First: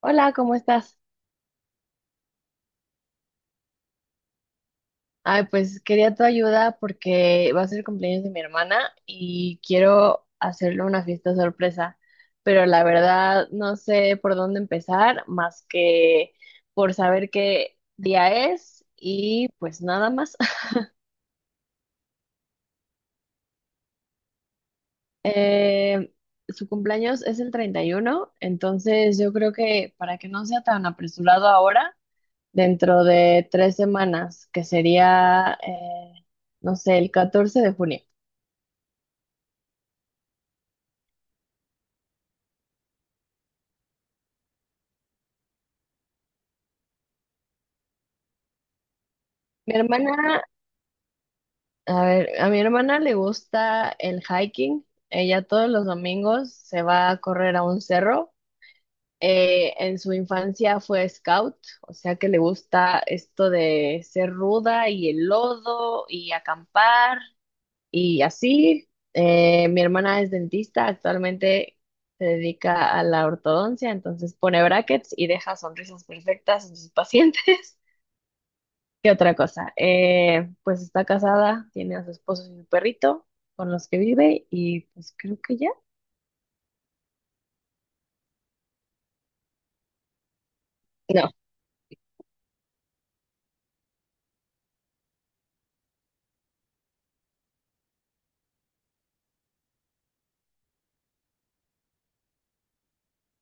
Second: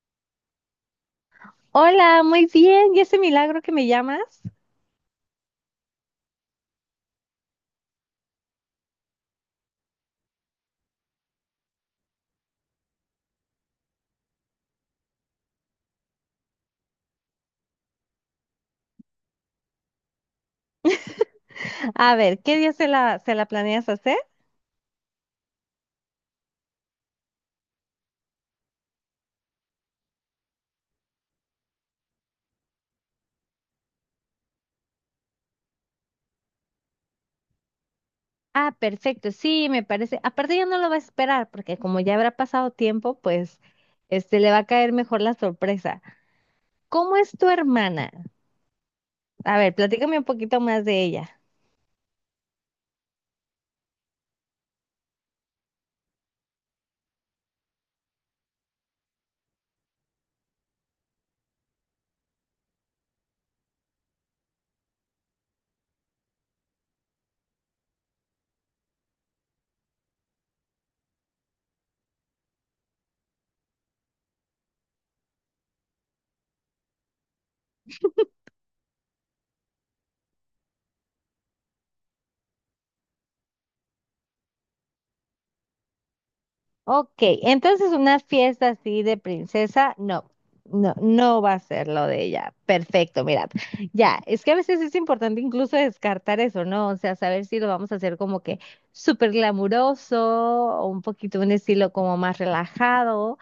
Hola, ¿cómo estás? Hola, muy bien. ¿Y ese milagro que me llamas? Ay, pues quería tu ayuda porque va a ser el cumpleaños de mi hermana y quiero hacerle una fiesta sorpresa, pero la verdad no sé por dónde empezar más que por saber qué día es y pues nada más. A ver, ¿qué día se la planeas hacer? Eh, Su cumpleaños es el 31, entonces yo creo que para que no sea tan apresurado ahora, dentro de 3 semanas, que sería, no sé, el 14 de junio. Ah, perfecto. Sí, me parece. Aparte ya no lo va a esperar porque como ya habrá pasado tiempo, pues le va a caer mejor la sorpresa. ¿Cómo es tu hermana? A ver, Mi platícame un hermana, poquito más de ella. a ver, a mi hermana le gusta el hiking. Ella todos los domingos se va a correr a un cerro. En su infancia fue scout, o sea que le gusta esto de ser ruda y el lodo y acampar y así. Mi hermana es dentista, actualmente se dedica a la ortodoncia, entonces pone brackets y deja sonrisas perfectas en sus pacientes. ¿Qué otra cosa? Pues está casada, tiene a su esposo y su perrito con los que vive y pues creo que ya. Ok, entonces una fiesta así de princesa, no, no, No, no va a ser lo de ella. Perfecto, mira. Ya, es que a veces es importante incluso descartar eso, ¿no? O sea, saber si lo vamos a hacer como que súper glamuroso o un poquito un estilo como más relajado.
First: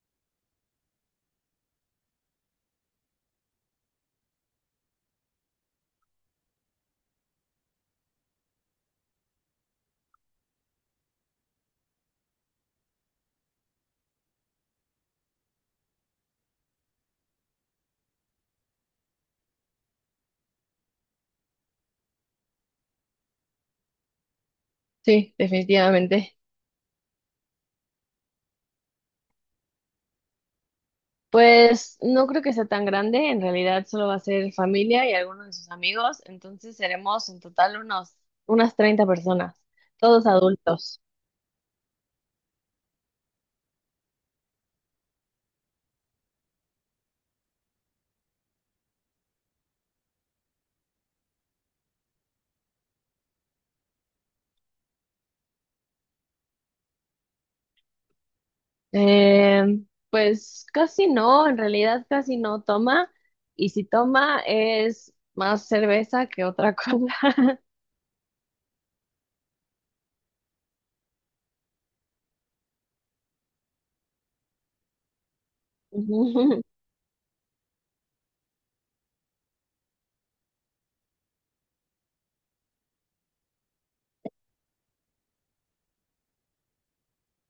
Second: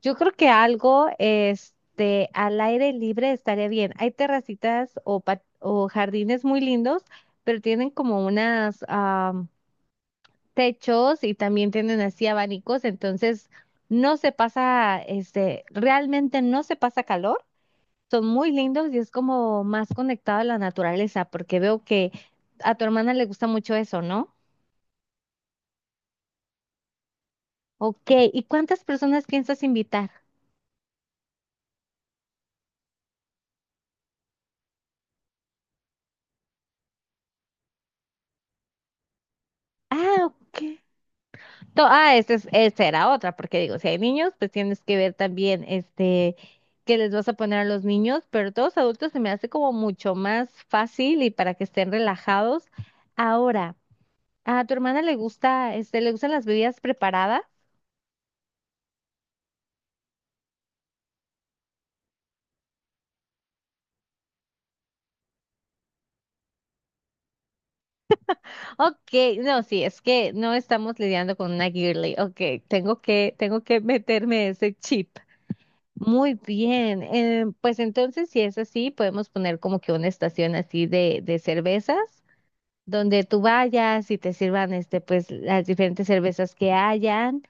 Yo creo que algo, al aire libre estaría bien. Hay terracitas o, o jardines muy lindos, pero tienen como unas, techos y también tienen así abanicos, entonces no se pasa, realmente no se pasa calor, son muy lindos y es como más conectado a la naturaleza, porque veo que a tu hermana le gusta mucho eso, ¿no? sí, definitivamente. Ok, ¿y cuántas personas piensas invitar? Pues no creo que sea tan grande, en realidad solo va a ser familia y algunos de sus amigos, entonces seremos en total unas 30 personas, Ah, todos ok. adultos. Esa es, esa era otra, porque digo, si hay niños, pues tienes que ver también, qué les vas a poner a los niños, pero todos adultos se me hace como mucho más fácil y para que estén relajados. Ahora, ¿a tu hermana le gusta, le gustan las bebidas preparadas? Eh, pues casi no, en realidad casi no toma y si toma es más cerveza que otra cosa. Ok, no, sí, es que no estamos lidiando con una girly. Ok, tengo que meterme ese chip. Muy bien, pues entonces si es así, podemos poner como que una estación así de cervezas, donde tú vayas y te sirvan, pues las diferentes cervezas que hayan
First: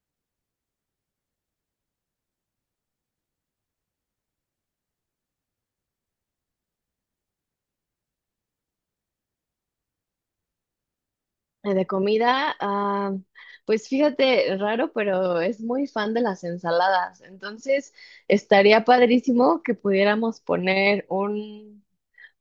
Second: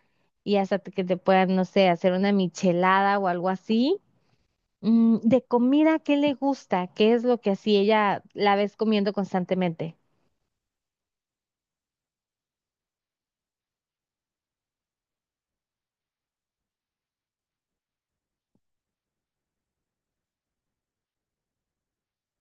y hasta que te puedan, no sé, hacer una michelada o algo así. Mm, de comida, ¿qué le gusta? ¿Qué es lo que así ella la ves comiendo constantemente? De comida, ah, pues fíjate, raro, pero es muy fan de las ensaladas. Entonces, estaría padrísimo que pudiéramos poner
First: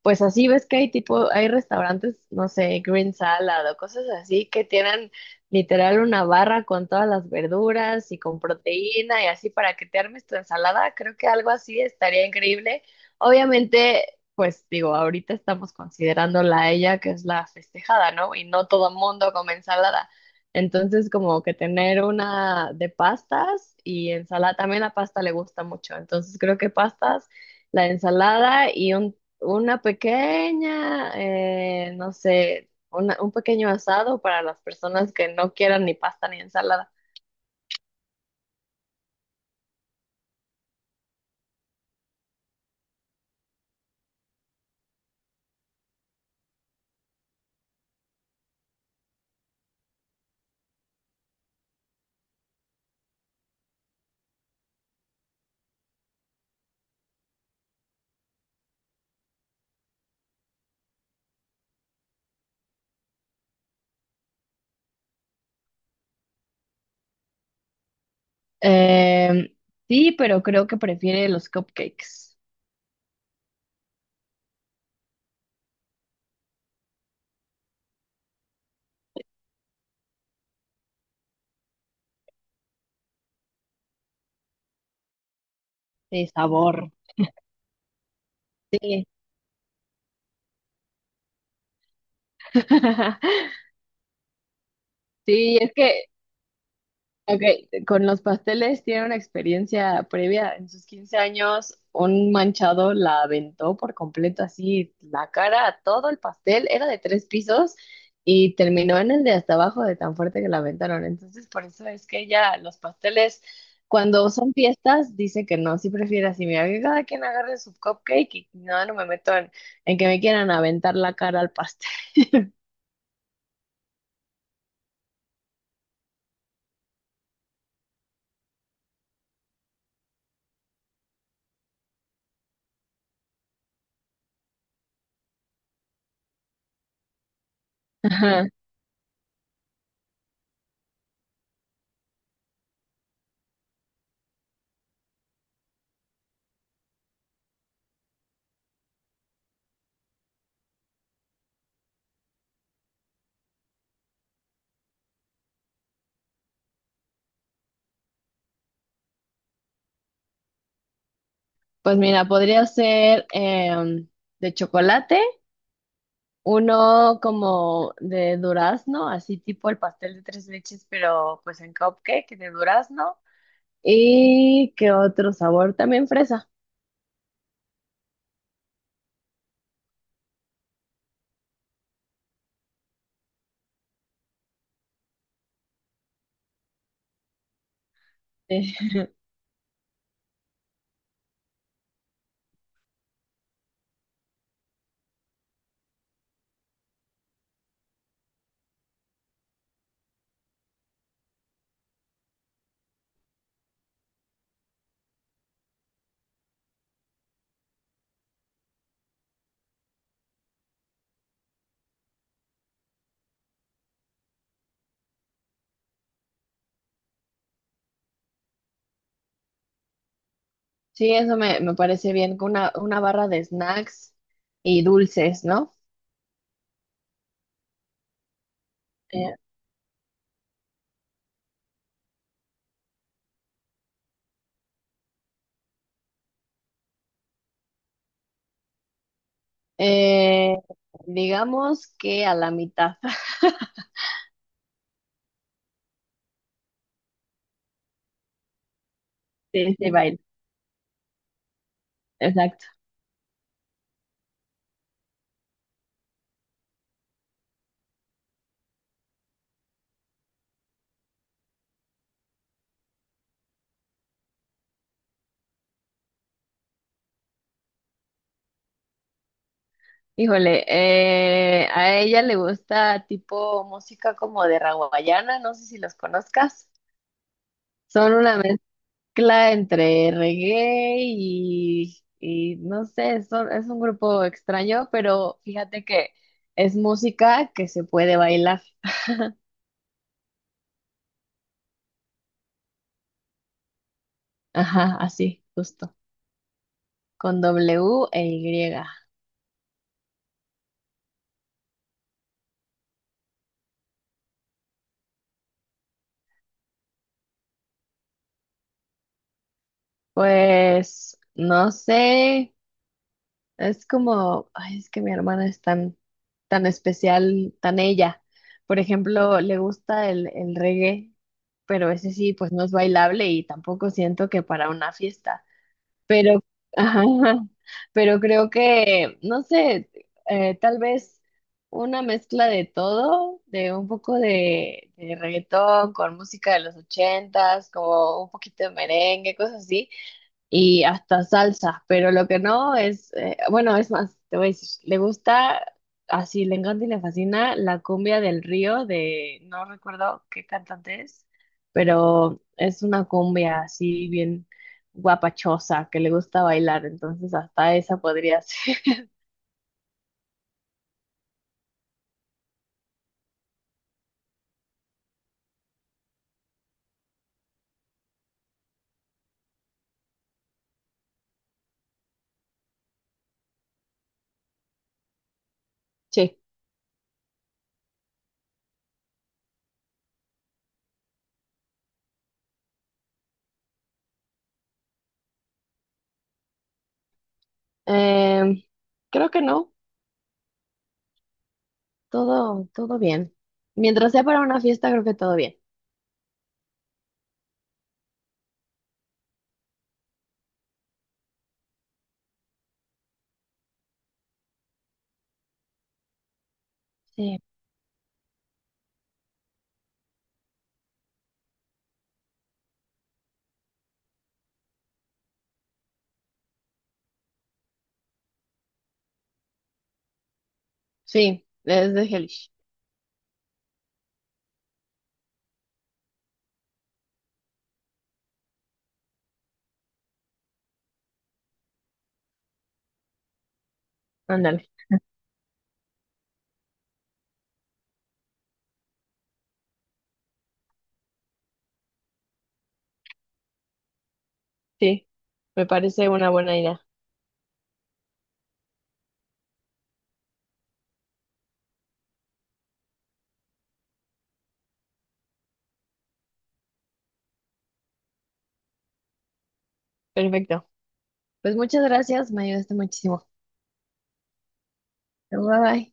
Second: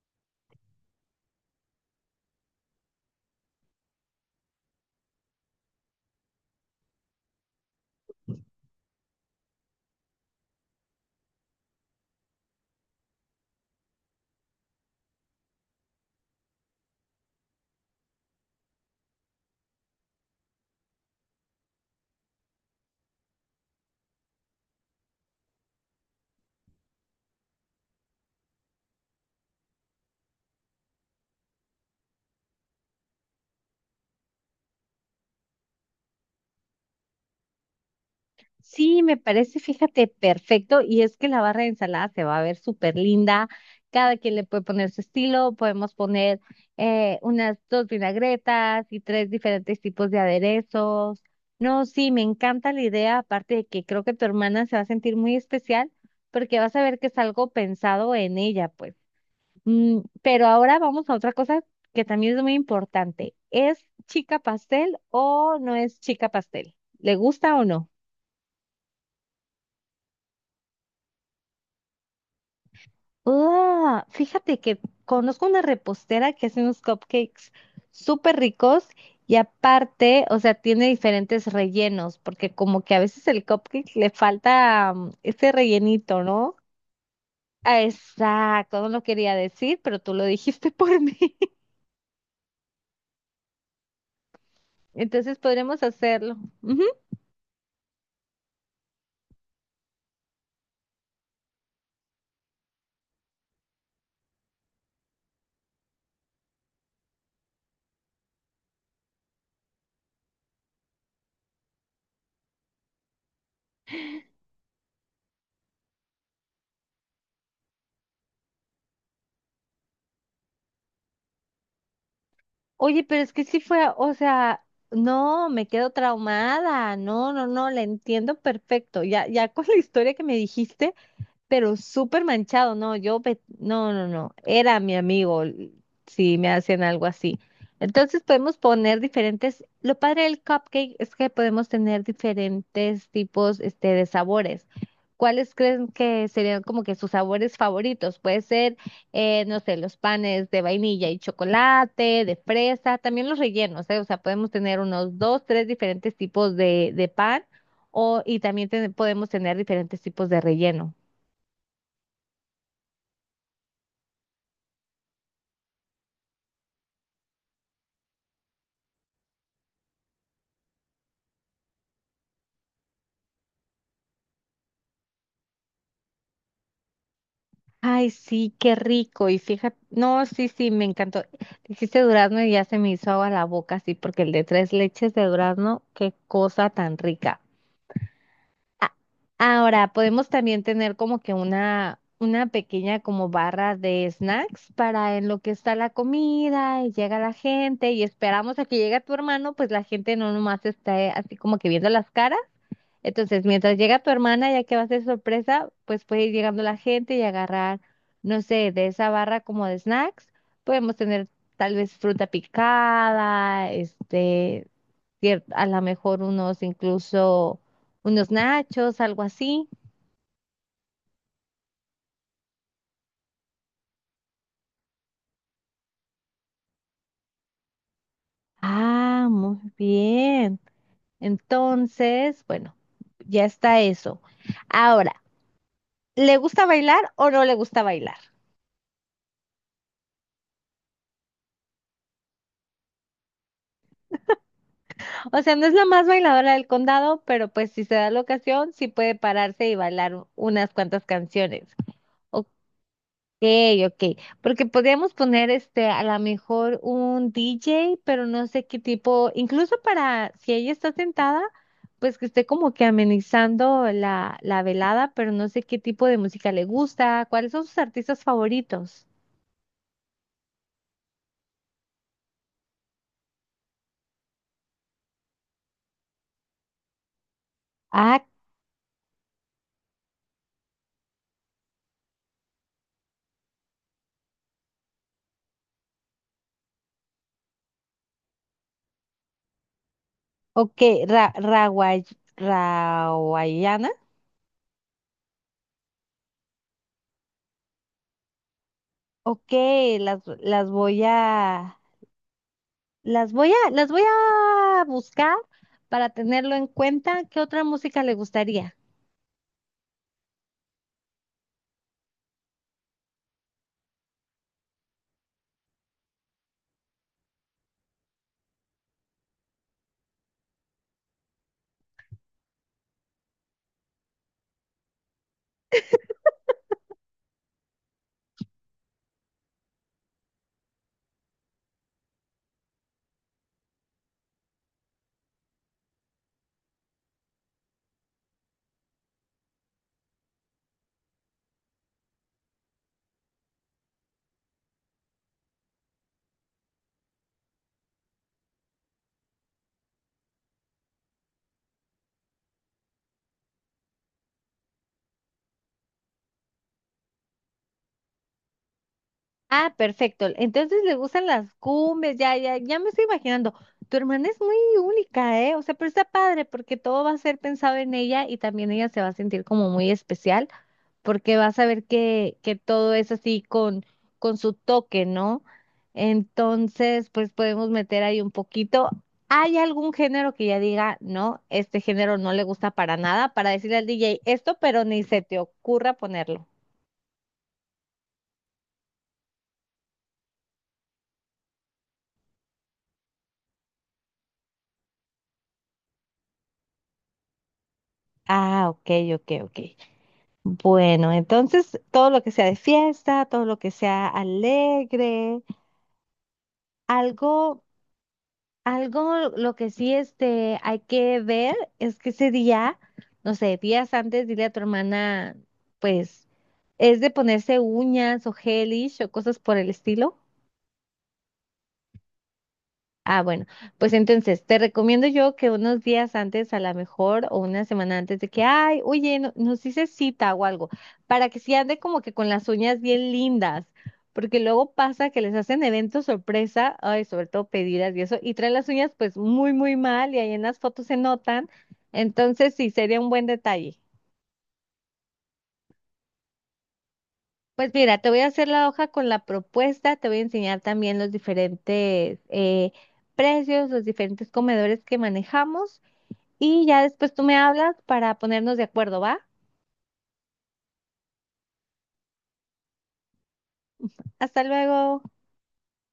pues así ves que hay tipo, hay restaurantes, no sé, Green Salad o cosas así que tienen literal una barra con todas las verduras y con proteína y así para que te armes tu ensalada. Creo que algo así estaría increíble. Obviamente, pues digo, ahorita estamos considerando la ella que es la festejada, ¿no? Y no todo mundo come ensalada. Entonces, como que tener una de pastas y ensalada, también la pasta le gusta mucho. Entonces, creo que pastas la ensalada y un una pequeña, no sé, una- un pequeño asado para las personas que no quieran ni pasta ni ensalada. Sí, me parece, fíjate, perfecto. Y es que la barra de ensalada se va a ver súper linda. Cada quien le puede poner su estilo. Podemos poner unas dos vinagretas y tres diferentes tipos de aderezos. No, sí, me encanta la idea. Aparte de que creo que tu hermana se va a sentir muy especial porque vas a ver que es algo pensado en ella, pues. Mm, pero ahora vamos a otra cosa que también es muy importante. ¿Es chica pastel o no es chica pastel? ¿Le gusta o no? Em, sí, pero creo que prefiere los cupcakes. Ah, fíjate que conozco una repostera que hace unos cupcakes súper ricos y aparte, o sea, tiene diferentes rellenos, porque como que a veces el cupcake le falta ese rellenito, Sí, ¿no? sabor. Ah, exacto, no lo Sí. quería decir, pero tú lo dijiste por mí. Entonces Sí, es podremos que hacerlo. Ujú. Ok, con los pasteles tiene una experiencia previa. En sus 15 años, un manchado la aventó por completo así, la cara a todo el pastel. Era de 3 pisos y terminó en el de hasta abajo de tan fuerte que la aventaron. Entonces, por eso es que ella, los pasteles, cuando son fiestas, dice que no, sí prefiere así. Mira, que cada quien agarre su cupcake y no, no me meto en que me quieran aventar la cara al pastel. Oye, pero es que sí fue, o sea, no, me quedo traumada, no, no, no, la entiendo perfecto. Ya, ya con la historia que me dijiste, pero súper manchado, no, yo, no, no, no, era mi amigo si me hacen algo así. Entonces Ajá. podemos poner diferentes, lo padre del cupcake es que podemos tener diferentes tipos, de sabores. ¿Cuáles creen que serían como que sus sabores favoritos? Puede ser, no sé, los panes de vainilla y chocolate, de fresa, también los rellenos, ¿eh? O sea, podemos tener unos dos, tres diferentes tipos de pan o, y también podemos tener diferentes tipos de relleno. Pues mira, podría ser de chocolate. Uno como de durazno, así tipo el pastel de tres leches, pero pues en cupcake de durazno. ¿Y qué otro sabor? También fresa. Ay, sí, qué rico. Y fíjate, no, sí, sí, me encantó. Dijiste durazno y ya se me hizo agua la boca, sí, porque el de tres leches de durazno, qué cosa tan rica. Eh, A- Ahora, podemos también tener como que una pequeña como barra de snacks para en lo que está la comida y llega la gente y esperamos a que llegue tu hermano, pues la gente no nomás está así como que viendo las caras, entonces, mientras llega tu hermana, ya que va a ser sorpresa, pues puede ir llegando la gente y agarrar, no sé, de esa barra como de snacks. Podemos tener tal vez fruta picada, a lo mejor unos, incluso unos nachos, algo así. Sí, eso me parece bien, con una barra de snacks y dulces, ¿no? Ah, Eh, muy bien. Entonces, bueno, ya está eso. Ahora, ¿le gusta bailar o no le gusta bailar? eh, digamos que a la mitad O sea, no es la más bailadora del condado, pero pues si se da la ocasión, sí puede pararse de y este bailar baile. Unas cuantas canciones. Ok, Exacto. ok. Porque podríamos poner a lo mejor un DJ, pero no sé qué tipo, incluso para si ella está sentada, pues que esté como que amenizando la velada, pero no sé qué tipo de música le gusta, cuáles son sus artistas favoritos. Híjole, a ella le gusta tipo música como de raguayana, no sé si los conozcas. Son Ah, una mezcla entre reggae y no sé, es un grupo extraño, pero fíjate que es música que se puede bailar. ok, Rawaiana. Ajá, así, justo, con W e Y. Ok, las, las voy a, las voy a buscar para tenerlo en cuenta. ¿Qué otra música le gustaría? Pues no sé, es como, ay, es que mi hermana es tan, tan especial, tan ella. Por ejemplo, le gusta el reggae, pero ese sí, pues no es bailable y tampoco siento que para una fiesta. Pero, ajá, pero creo que, no sé, tal vez una mezcla de todo, de un poco de reggaetón con música de los ochentas, como un poquito de merengue, cosas así y hasta salsas, pero lo que no es, bueno, es más, te voy a decir, le gusta, así le encanta y le fascina la cumbia del río de, no recuerdo qué cantante es, pero es una cumbia así bien guapachosa que le gusta bailar, entonces hasta esa podría ser. Ah, perfecto. Entonces le gustan las cumbias, ya me estoy imaginando. Tu hermana es muy única, ¿eh? O sea, pero está padre porque todo va a ser pensado en ella y también ella se va a sentir como muy especial, porque vas a ver que todo es así con su toque, ¿no? Sí, Entonces, pues podemos meter ahí un poquito. ¿Hay algún género que ya diga, no, este género no le gusta para nada, para decirle al DJ esto, pero ni se te ocurra ponerlo? em, creo que no, todo, todo bien. Mientras sea para una fiesta, creo que todo bien. Ah, ok, ok, ok. Bueno, entonces todo lo que sea de fiesta, todo lo que sea alegre, Sí, algo algo lo que sí hay que ver es que ese día, no sé, días antes, dile a tu hermana, pues, es de ponerse uñas o gelish o cosas por el estilo. sí, es de Hellish. Ah, bueno, pues entonces te recomiendo yo que unos días antes, a lo mejor, o una semana antes de que, ay, oye, nos hice cita o algo, para que sí ande como que con las uñas bien lindas, porque Ándale, luego pasa que les hacen eventos sorpresa, ay, sobre todo pedidas y eso, y traen las uñas pues muy, muy mal y ahí en las fotos se notan, entonces sí, sería un buen detalle. sí, me parece una buena idea. Pues mira, te voy a hacer la hoja con la propuesta, te voy a enseñar también los diferentes precios, los diferentes comedores que manejamos. Y ya después tú me hablas para ponernos de acuerdo, ¿va? Perfecto. Pues muchas gracias, me ayudaste muchísimo. Hasta luego. Bye bye.